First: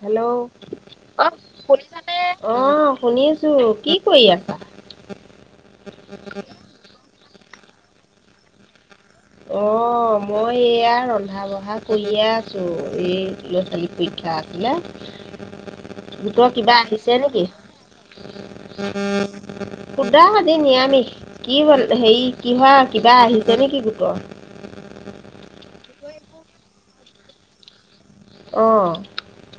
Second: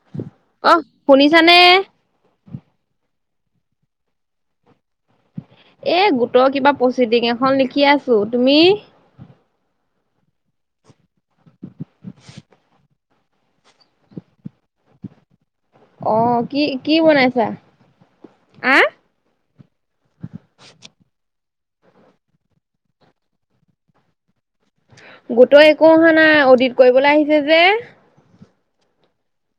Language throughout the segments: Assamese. হেল্ল' অ অ, শুনিছানে এ শুনিছানে? অহ, শুনিছো কি কৰি আছা? এ গোটৰ কিবা প্ৰচিডিং এখন লিখি আছো। তুমি? অ' মই এইয়া ৰন্ধা বঢ়া কৰিয়ে আছো। এই ল'ৰা-ছোৱালীৰ পৰীক্ষা আছিলে। অ গোটৰ কি কিবা কি আহিছে নেকি? বনাইছা আহ শুদা আজি নিৰামিষ। কি হ'ল, হেৰি, কি হয়, কিবা আহিছে নেকি গোটৰ? গোটৰ একো অহা নাই। অ'ডিত কৰিবলৈ আহিছে যে। অহ।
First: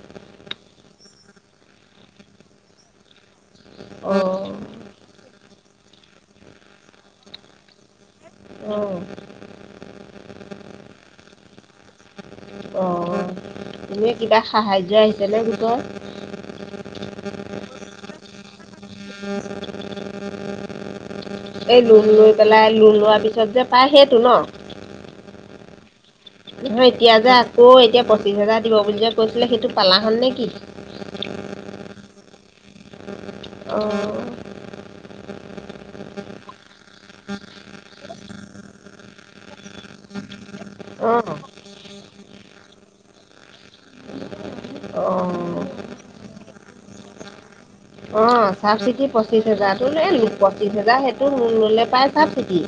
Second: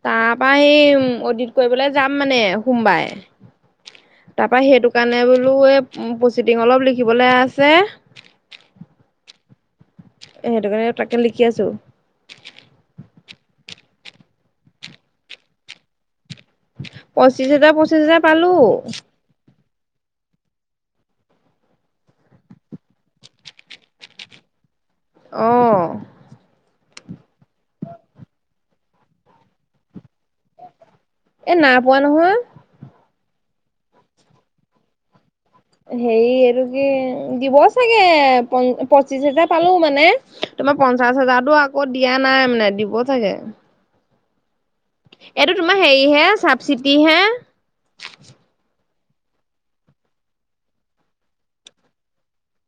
তাৰপা, সেই অ'ডিত কৰিবলৈ যাম মানে সোমবাৰে। অঁ তাৰপা সেইটো কাৰণে বোলো এই ম' প্ৰচিডিং অলপ লিখিবলে আছে। অ। সেইটো কাৰণে, তাকে লিখি আছো। অ'এনে কিবা সাহায্য আহিছে নে গোটত? পঁচিশ হাজাৰ, পঁচিশ হাজাৰ পালোঁ। [unintelligible] এই লোণ লৈ পেলাই, লোণ লোৱাৰ পিছত যে পাই সেইটো ন? অহ। হয়, এতিয়া যে আকৌ এতিয়া পঁচিছ হেজাৰ দিব বুলি যে কৈছিলে সেইটো পালা হ'ল নেকি? এ নাই পোৱা নহয়। অহ! হেৰি, এইটো কি দিব চাগে, প' পঁচিশ হাজাৰ পালো মানে। তোমাৰ পঞ্চাশ অঁ হাজাৰটো আকৌ দিয়া নাই মানে, দিব চাগে। এইটো অ', তোমাৰ হেৰি হে, চাবচিটি হে। অ চাবচিটী। পঁচিশ হেজাৰতো লে পঁচিশ হেজাৰ সেইটো লোণ ল'লে পাই চাবচিটি।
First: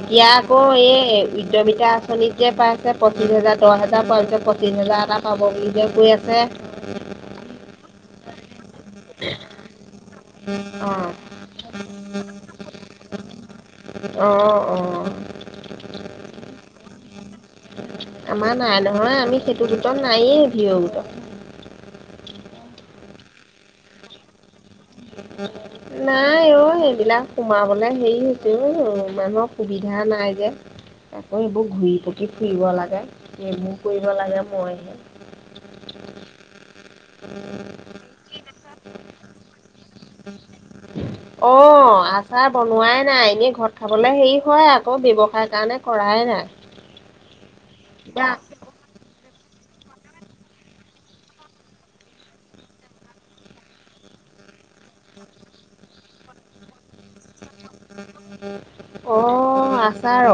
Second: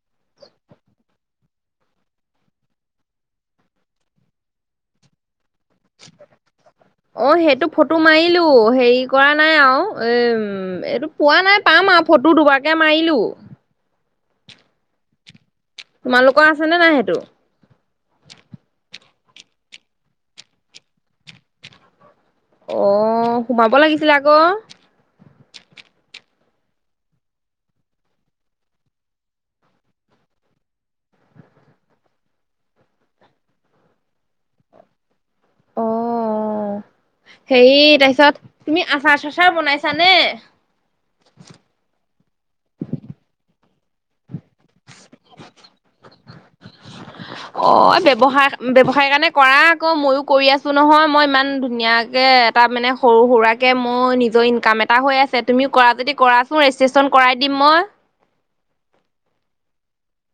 এতিয়া আকৌ এই- এ উদ্যমিতা আঁচনিত যে পাইছে পঁচিশ হাজাৰ, দহ হাজাৰ পোৱা পিছত পঁচিছ হাজাৰ এটা পাব বুলি যে কৈ আছে। অ সেইটো ফ'টো মাৰিলোঁ হেৰি কৰা নাই আৰু এই ওম, অ', এইটো পোৱা নাই। পাম আৰু ফ'টো দুবাৰকে মাৰিলো। অ, অহ। তোমালোকৰ আছেনে নাই সেইটো? আমাৰ নাই নহয়। আমি সেইটো গোটত নাইয়েই ভিও গোটত। অ'সোমাব লাগিছিলে আকৌ। নাই অ' সেইবিলাক সোমাবলে হেৰি হৈছে উম' মানুহ সুবিধা নাই যে। আকৌ এইবোৰ ঘূৰি পকি ফুৰিব লাগে। এইবোৰ কৰিব লাগে মইহে অ হেৰি তাৰপিছত তুমি আচাৰ চাচাৰ বনাইছানে? অ আচাৰ বনোৱাই নাই এনেই ঘৰত খাবলে হেৰি হয় আ আকৌ ব্যৱসায় কাৰণে কৰাই নাই। অ এতিয়া ব্যৱসায়, ব্যৱসায় কাৰণে কৰা আকৌ ময়ো কৰি আছো নহয়। মই ইমান ধুনীয়াকে এটা মানে সৰু সুৰাকে মই নিজ জৈন কাম এটা হৈ আছে। তুমি কৰা যদি কৰাচোন ৰেজিষ্ট্ৰেচন কৰাই দিম মই। অ অ আচাৰ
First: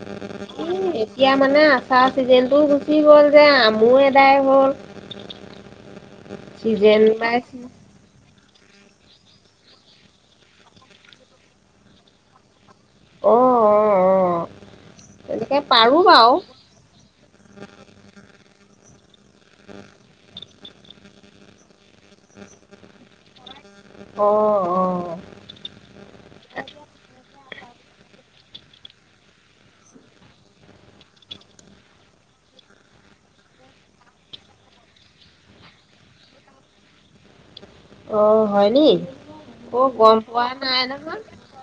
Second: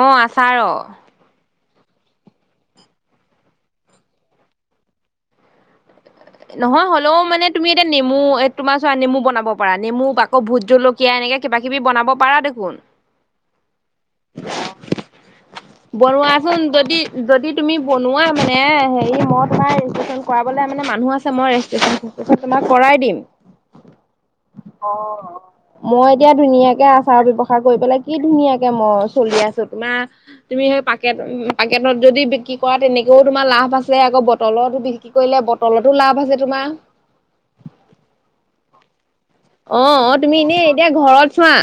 অ আচাৰৰ এতিয়া মানে আ চাৰ চিজনটো গুচি গ'ল যে, আমো এদাই হ'ল। নহয় চিজন হ'লেও বাই মানে চি তুমি এতিয়া নেমু তোমাৰ চোৱা নেমু বনাব পাৰা, নেমু আকৌ ভোট জলকীয়া এনেকে কিবা কিবি বনাব পাৰ দেখোন। অ অ অ তেনেকে পাৰো বাৰু বনোৱাচোন যদি, যদি তুমি বনোৱা মানে হেৰি মই তোমাৰ ৰেজিষ্ট্ৰেচন কৰাবলে মানে মানুহ আছে মই ৰেজিষ্ট্ৰেচন তোমাক কৰাই দিম। অ অ মই এতিয়া ধুনীয়াকে আচাৰ ব্যৱসায় কৰি পেলাই কি ধুনীয়াকে মই চলি আছো। তোমাৰ তুমি সেই পাকেট পাকেটত যদি বিক্ৰী কৰা তেনেকেও তোমাৰ লাভ আছে। আকৌ বটলতো বিক্ৰী কৰিলে বটলতো লাভ আছে তোমাৰ। অ হয় নি? অ অ তুমি এনেই এতিয়া ঘৰত চোৱা,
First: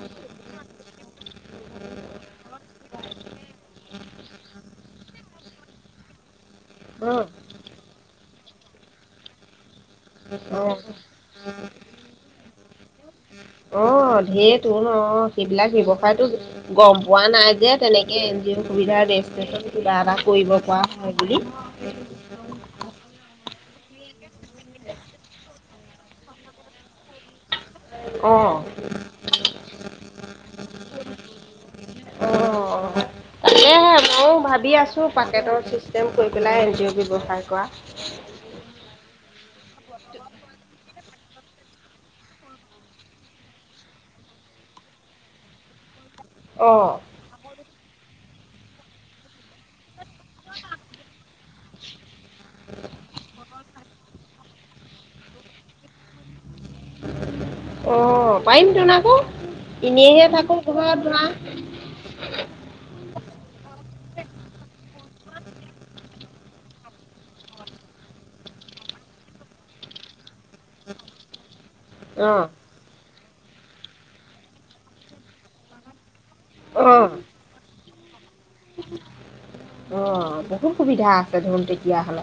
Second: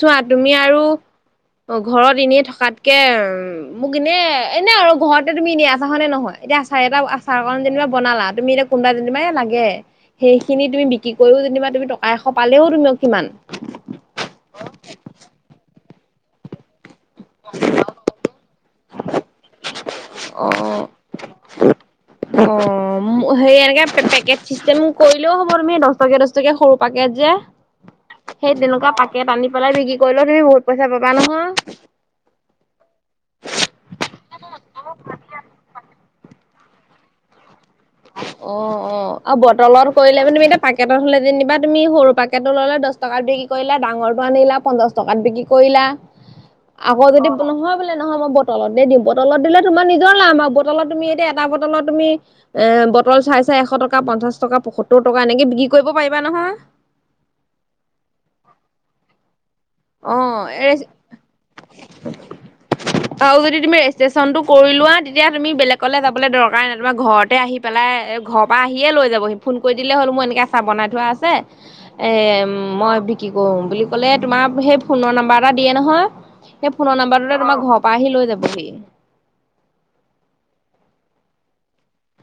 চোৱা তুমি আৰু অ ঘৰত এনেই থকাত কে মোক এনে এনে আৰু ঘৰতে তুমি এন আছা হয় নে নহয়? এতিয়া এটা অ', আচাৰ কাণ যেনিবা বনালা। তুমি এতিয়া কোনোবা যেনিবা এ লাগে সেইখিনি অ'। তুমি বিক্ৰী কৰিও যেনিবা তুমি টকা এশ পালেও তুমি কিমান। অ', সেইতো গম পোৱা নাই যে, তেনেকে এন জি অ'ৰ সুবিধা ৰেজিষ্ট্ৰেচন কিবা এটা কৰিব পৰা অ'। হয় বুলি। হেৰি এনেকে পেকেট চিষ্টেম কৰিলেও হ'ব। তুমি দহ টকীয়া দহ টকীয়া সৰু পেকেট যে সেই অ'। তেনেকুৱা পেকেট পাকেত আনি পেলাই বিক্ৰী কৰিলেও তুমি বহুত পইচা পাবা নহয়। অ', তাকেহে ময়ো ভাবি আছো পাকেটৰ চিষ্টেম কৰি পেলাই এন জি অ ব্যৱসাৰ কৰা। অ', অ আৰু বটলত কৰিলে মানে তুমি এতিয়া পাকেটত হ'লে যেনিবা তুমি সৰু পাকেটটো ল'লে দহ টকা বিক্ৰী কৰিলে ডাঙৰটো আনিলা পঞ্চাশ টকাত বিক্ৰী কৰিলা। অ'। আকৌ যদি নহয় বোলে নহয়। মই বটলতে দিম। বটলত দিলে তোমাৰ নিজৰ লাভ, বটলত তুমি এতিয়া এটা বটলত তুমি এ বটল চাই চাই এশ টকা, পঞ্চাশ টকা, পয়সত্তৰ টকা এনেকে বিক্ৰী কৰিব পাৰিবা নহয়। অ অ পাৰিম তোন আকৌ এনেইহে থাকো অ', [unintelligible] আৰু যদি তুমি ৰেজিষ্ট্ৰেচনটো কৰি লোৱা। তেতিয়া তুমি বেলেগলে যাবলৈ দৰকাৰেই নাই। তোমাৰ ঘৰতে আহি পেলাই ঘৰৰ পৰা আহিয়ে লৈ যাবহি। ফোন কৰি দিলে হ'ল মোৰ এনেকৈ চাহ বনাই থোৱা আছে এ অ', মই বিক্ৰী কৰো বুলি ক'লে তোমাৰ সেই ফোনৰ নাম্বাৰ এটা দিয়ে নহয়, সেই ফোনৰ অ', নাম্বাৰটোতে তোমাৰ ঘৰৰ পৰা আহি লৈ যাবহি। অ বহুত সুবিধা আছে দেখোন তেতিয়াহ'লে।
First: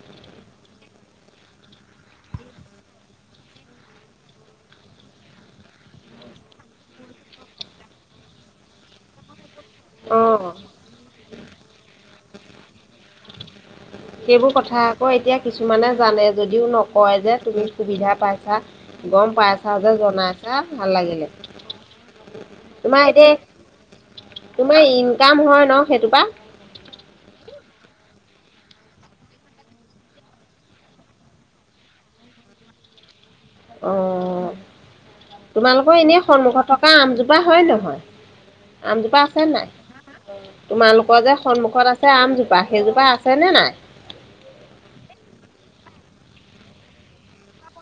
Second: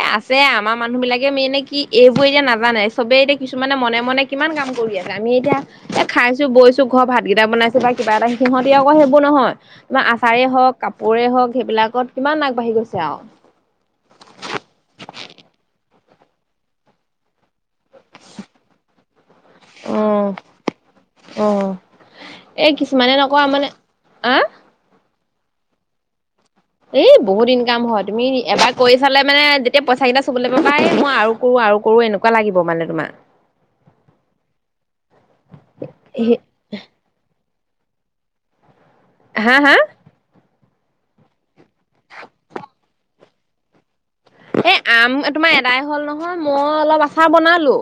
এ আছে আমাৰ মানুহ বিলাকে মেইন কি এইবোৰ এতিয়া নাজানে চবে এতিয়া কিছুমানে মনে মনে কিমান কাম কৰি আছে। আমি এতিয়া এ খাইছো, বৈছো ঘৰৰ ভাতকেইটা বনাইছো বা কিবা এটা, সিহঁতি আকৌ সেইবোৰ নহয় তোমাৰ আচাৰে অ'। হওক, কাপোৰে হওক, সেইবিলাকত কিমান আগবাঢ়ি গৈছে আৰু। [inaudible] সেইবোৰ কথা আকৌ এতিয়া কিছুমানে জানে যদিও নকয় যে তুমি সুবিধা পাইছা গম পাইছা যে অ', জনাইছা ভাল লাগিলে অ', এই তোমাৰ কিছুমানে নকৰা মানে আ, এতিয়া তোমাৰ ইনকাম হয় ন সেইটোৰপৰা এই বহুত ইনকাম হয় তুমি এবাৰ কৰি চালে মানে যেতিয়া পইচা কেইটা চুবলৈ পাবা এ মই আৰু কৰো আৰু কৰো এনেকুৱা লাগিব মানে তোমাৰ অ', তোমালোকৰ এনেই সন্মুখত থকা আমজোপা হয় নহয় আম জোপা আছে হা, হা, নাই তোমালোকৰ যে সন্মুখত আছে আমজোপা সেইজোপা আছে নে নাই এই আম তোমাৰ এদাই হল নহয় মই অলপ আচাৰ বনালো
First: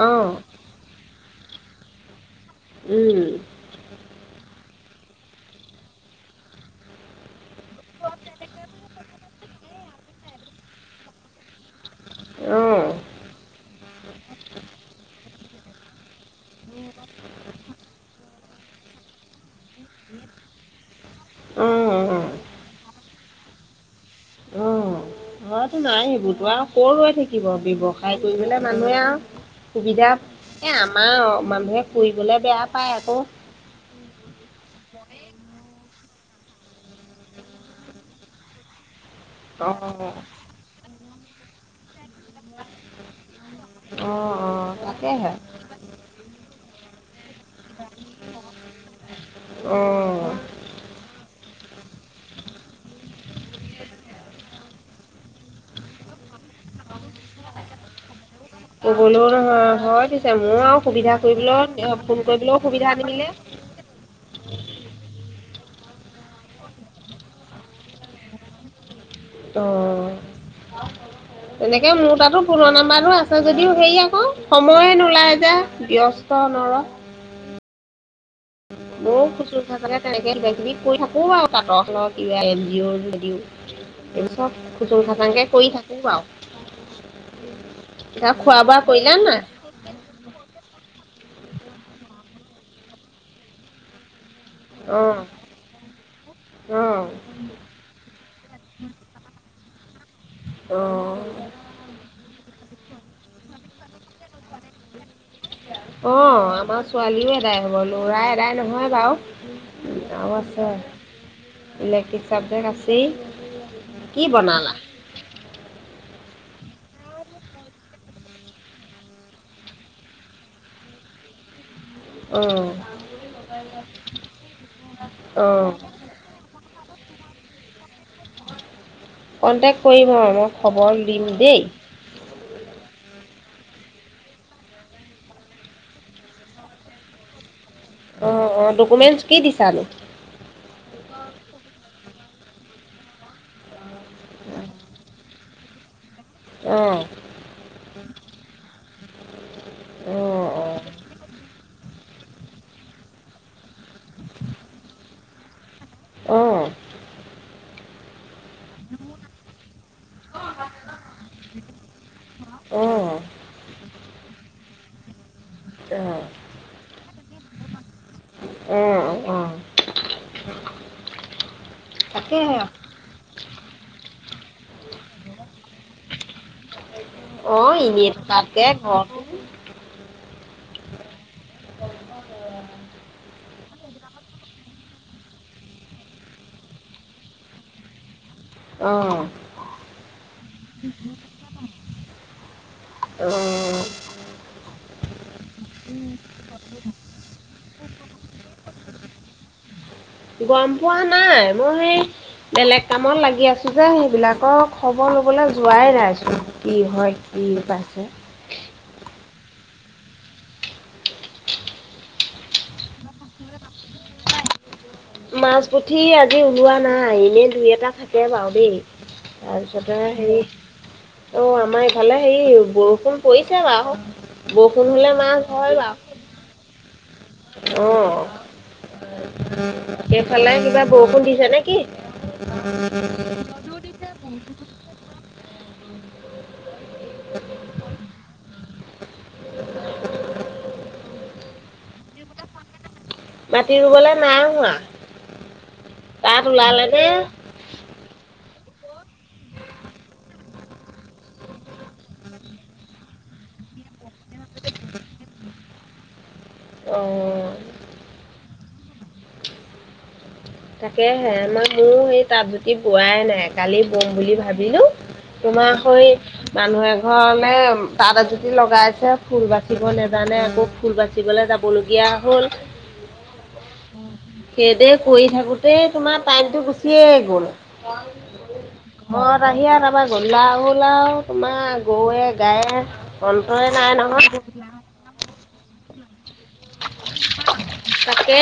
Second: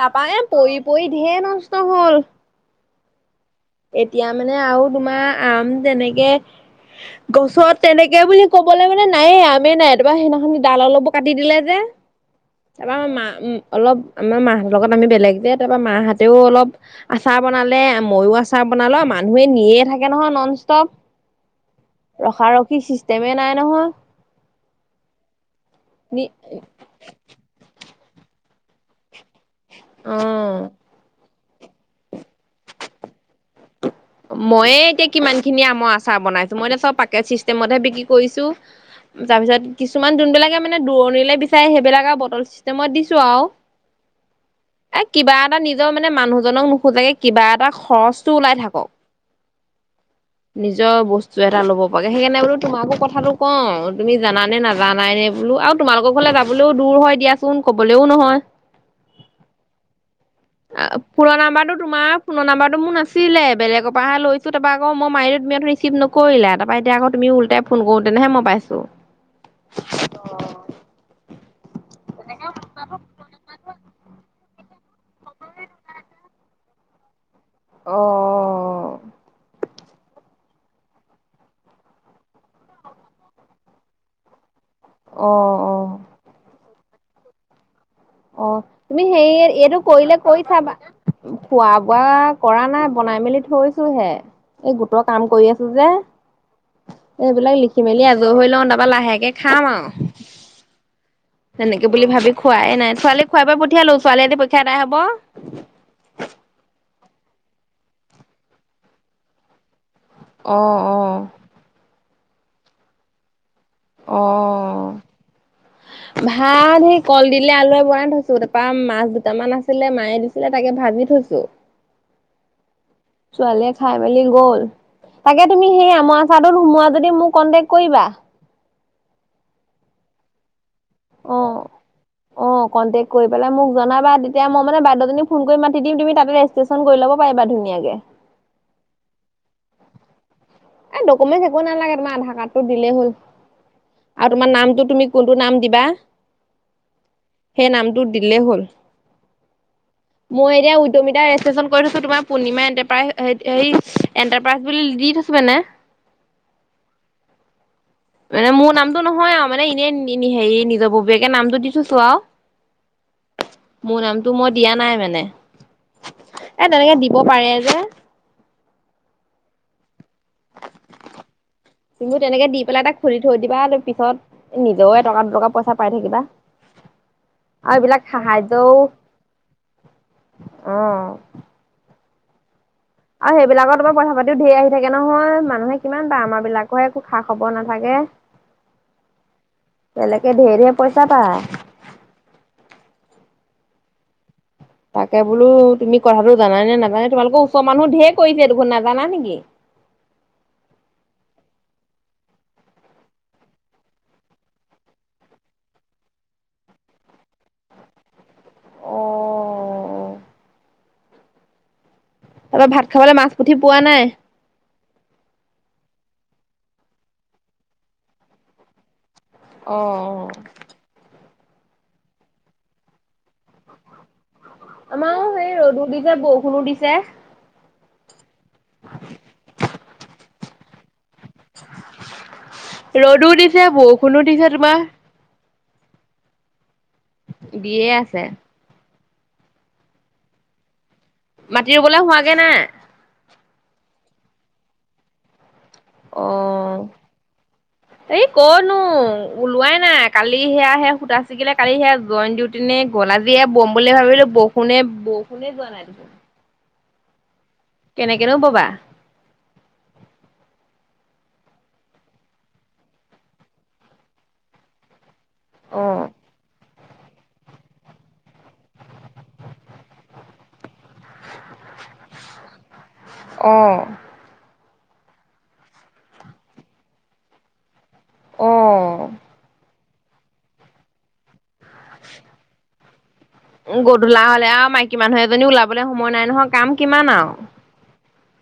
তাৰপা অঁ এ পৰি পৰি ধে নষ্ট হ'ল উম, এতিয়া মানে আৰু তোমাৰ আম তেনেকে গছত তেনেকে বুলি ক'বলৈ মানে নায়েই আমেই নাই তাপা সেইদিনাখনি ডাল অলপো কাটি দিলে যে [inaudible] তাৰপৰা মা অলপ আমাৰ মাহতৰ লগত আমি বেলেগ যে তাৰপৰা মাহঁতেও অলপ আচাৰ বনালে মইও আচাৰ বনালো মানুহে নিয়ে থাকে নহয় নন অঁ ষ্টপ অঁ ৰখাৰখি চিষ্টেমে নাই নহয় ঘতো নাই নি সিবোৰ তো আৰু কৰ ৰৈ থাকিব ব্যৱসায় কৰিবলে মানুহে আৰু সুবিধা অ এ আমাৰ মানুহে ফুৰিবলে বেয়া পায় আকৌ ময়ে এতিয়া কিমান খিনি আমৰ আচাৰ বনাইছো মই এতিয়া চব পেকেট চিষ্টেমতহে বিক্ৰী কৰিছো তাৰপিছত অঁ কিছুমান যোনবিলাকে মানে দূৰণিলৈ বিচাৰে সেইবিলাক আৰু বটল চিষ্টেমত দিছো আৰু অঁ অঁ এ তাকেহে কিবা এটা নিজৰ মানে মানুহজনক নোখোজাকে কিবা এটা খৰচটো ওলাই থাকক। অ', নিজৰ বস্তু এটা ল'ব পাগে সেইকাৰণে বোলো তোমাকো কথাটো কওঁ তুমি জান নে নাজানাই নে বোলো আৰু তোমালোকৰ ঘৰলে যাবলৈও দূৰ হয় দিয়াচোন কবলৈও নহয় ক'বলো হয় [unintelligible] আৰু অ সুবিধা ফোনৰ কৰিবলৈও নাম্বাৰটো তোমাৰ ফোন ফোনৰ কৰিবলৈও নাম্বাৰটো সুবিধা মোৰ নিমিলে নাছিলে বেলেগৰ পৰাহে তাপা আকৌ মই মাৰিলো তুমি ৰিচিব নকৰিলা তাপা এতিয়া আকৌ তুমি উলটাই ফোন কৰো তেনেহে মই পাইছো অ', তেনেকে মোৰ তাতো ফোনৰ নাম্বাৰটো আছে যদিও হেৰি আকৌ সময়ে নোলাই যে ব্যস্ত অ'। বহুত খুছ [unintelligible] তেনেকে [unintelligible] থাকো আৰু পৰৰ কিবা এন জি অৰ [unintelligible] এই চব খুসুং খাসংকে অ', কৰি অ', থাকো আৰু অ' বোৱা তুমি কৰিলা সেই নাই এইটো কৰিলে কৰি চাবা খোৱা বোৱা কৰা নাই বনাই মেলি থৈছো হে এই গোটৰ অঁ কাম কৰি আছো যে অঁ এইবিলাক লিখি মেলি আজৰি হৈ লওঁ তাৰপা লাহেকে খাম আৰু অঁ তেনেকে বুলি ভাবি খোৱাই নাই ছোৱালী খুৱাই বোৱাই পঠিয়ালো ছোৱালীয়ে আজি পৰীক্ষা আদাই হব। অ আমাৰ ছোৱালীও এদাই হ'ব, লৰা এদাই নহয় বাৰু- আৰু আছে অ', অ', ইলেক্ট্ৰিক চাবজেক্ট আছেই কি বনালা অ'। ভাত সেই কল দিলে আলুৱে বনাই থৈছো তাৰপা মাছ দুটামান আছিলে মায়ে দিছিলে তাকে ভাজি গুজো [unintelligible] [unintelligible] অ'। ছোৱালীয়ে খাই মেলি গ'ল তাকে অঁ তুমি সেই আমৰ সোমোৱা যদি মোক কণ্টেক্ট কৰিবা কণ্টেক্ট কৰিম আৰু মই খবৰ দিম অ', দেই। অ কণ্টেক্ট কৰি পেলাই মোক জনাবা তেতিয়া মই মানে বাইদেউজনী ফোন কৰি মাতি দিম তুমিা তাতে ৰেজিষ্ট্ৰেশ্যন কৰি ল'ব পাৰিবা। ধুনীয়াকে অ', অ' ডকুমেন্টচ কি দিছানো এই ডকুমেণ্ট একো নালাগে তোমাৰ আধাৰ কাৰ্ডটো দিলেই হ'ল আৰু তোমাৰ নামটো তুমি কোনটো নাম দিবা অঁ সেই নামটো দিলেই হ'ল অ', মই এতিয়া উদ্যমিতা ৰেজিষ্ট্ৰেশচন কৰি থৈছো তোমাৰ পূৰ্ণিমা এনটাৰপ্ৰাইজই এনটাৰপ্ৰাইজ বুলি দি থৈো মানে অঁ অঁ মানে মোৰ নামটো নহয় আৰু মানে এনেই হেৰি নিজৰ ববীয়াকে নামটো দি থৈছো আৰু অ', মোৰ নামটো মই দিয়া নাই মানে অঁ এ তেনেকে দিব পাৰে যে উম তুমিও তেনেকে দি পেলাই এটা খুলি থৈ দিবা তা পিছত নিজেওে এটকা দুটকা পইচা পাই থাকিবা আৰু অ', এইবিলাক এনেই তাতে সাহায্যও ঘৰ অ', আৰু সেইবিলাকৰ তোমাৰ পইচা পাতিও ঢেৰ আহি থাকে নহয় মানুহে কিমান পায় আমাৰ বিলাকৰহে একো খা খবৰ নাথাকে [unintelligible] অ', তেনেকে ঢে ঢে পইচা পায় অ' তাকে বোলো তুমি কথাটো জান নে নাজানে তোমালোকৰ ওচৰ মানুহ ধেৰ কৰিছে দেখোন নাজানা নেকি গম পোৱা নাই মই বেলেগ কামত লাগি আছো যে সেইবিলাকৰ খবৰ লবলৈ যোৱাই নাইছিল কি হয় পাইছে অ', তাৰপৰা ভাত খাবলৈ মাছ পুঠি পোৱা নাই মাছ পুঠি আজি ওলোৱা নাই এনে দুই এটা থাকে বাৰু দেই তাৰপিছতে অ' হেৰি অ' আমাৰ ইফালে হেৰি বৰষুণ কৰিছে বাৰু বৰষুণ হলে আমাৰো মাছ সেই হয় ৰ'দো বাৰু দিছে বৰষুণো দিছে। অ', ফালে কিবা বৰষুণ দিছে নেকি কোনো দিছে তোমাৰ দিয়ে আছে মাটি ৰুবলৈ হোৱাগে নাই মাটি ৰুবলৈ নাই হোৱা তাত অ'। ওলালে নে এই কনো ওলোৱাই নাই কালি সেয়া সে সূতা চিগিলে কালি সেয়া জইণ্ট ডিউটি নে গল আজি এ বম বুলি ভাবিলো বৰষুণে বৰষুণে যোৱা নাই দেখোন অ' কেনেকেনো ববা তাকেহে মই মোৰ এই তাঁত জুতি বোৱাই নাই কালি বম বুলি ভাবিলো তোমাৰ অ'। সৈ মানুহ এঘৰলে তাত এযু লগাইছে ফুল বাচিব নোজানে আকৌ ফুল বাচিবলৈ যাব লগীয়া হ'ল [unintelligible] অ', সেইদে কৰি থাকোতেই তোমাৰ টাইমতটো গুচিয়ে গ'ল অ'। মৰত আহি আহিয়ে তাপা গধুলা দল আউ তোমাৰ গৰুৱে গায়ে অন্তই নাই গধূলা নহয় হলে আৰু মাইকী মানুহ এজনী ওলাবলে সময় নাই নহয় কাম কিমান আৰু তাকে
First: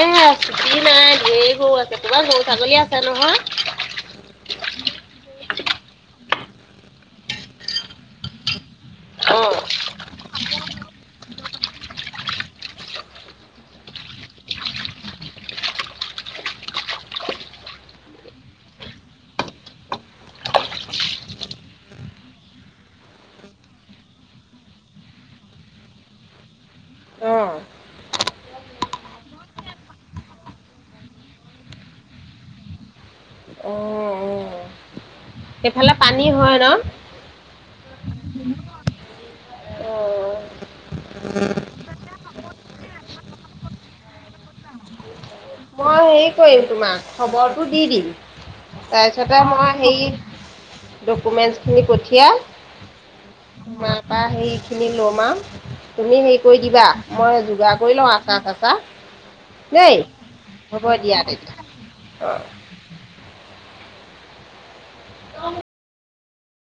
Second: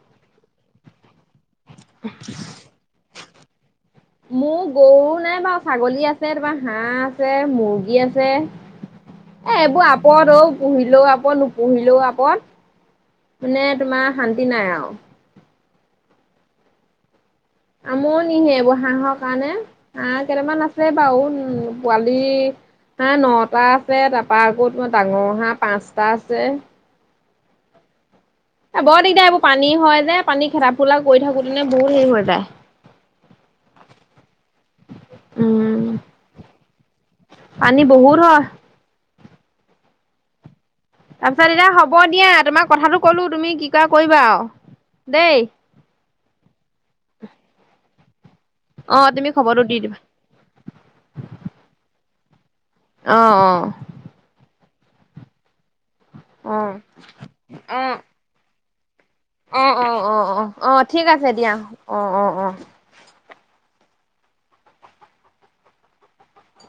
চুটি নাই ধেৰ গৰু আছে তোমাৰ গৰু ছাগলী আছে নহয় মোৰ গৰু নাই বাৰু ছাগলী আছে তাপা হাঁহ আছে মুৰ্গী আছে অ এ এইবোৰ আপদ অ', পুহিলেও আপদ নুপুহিলেও আপদ মানে তোমাৰ শান্তি নাই আৰু আমনিহে এইবোৰ হাঁহৰ কাৰণে হাঁহ কেইটামান আছে বাৰু উ পোৱালি হাঁহ নটা আছে। তাৰপা আকৌ তোমাৰ ডাঙৰ হাঁহ পাঁচটা আছে। অ বৰ দিগদাৰ এইবোৰ পানী হয় যে পানী খেদা ফলা কৰি থাকোতে এনে বহুত হেৰি হৈ যায়। এ উম। সেইফালে পানী হয় ন? পানী বহুত হয়। অ', তাৰপিছত এতিয়া হ'ব দিয়া তোমাক কথাটো ক'লো তুমি কি কৰা কৰিবা আৰু দেই। মই হেৰি কৰিম তোমাক। খবৰটো দি দিম। অ তুমি তাৰপিছতে খবৰটো মই দি দিবা সেই ডকুমেন্ট খিনি পঠিয়াল। অ অ মাৰাপা সেই খিনি লম আৰু তুমি হেৰি অ কৰি দিবা। মই যোগাৰ অ কৰি লওঁ আচাৰ চাচাৰ, অ অ দেই অ অ অ হ'ব ঠিক আছে তেতিয়া। দিয়া। অ অ অ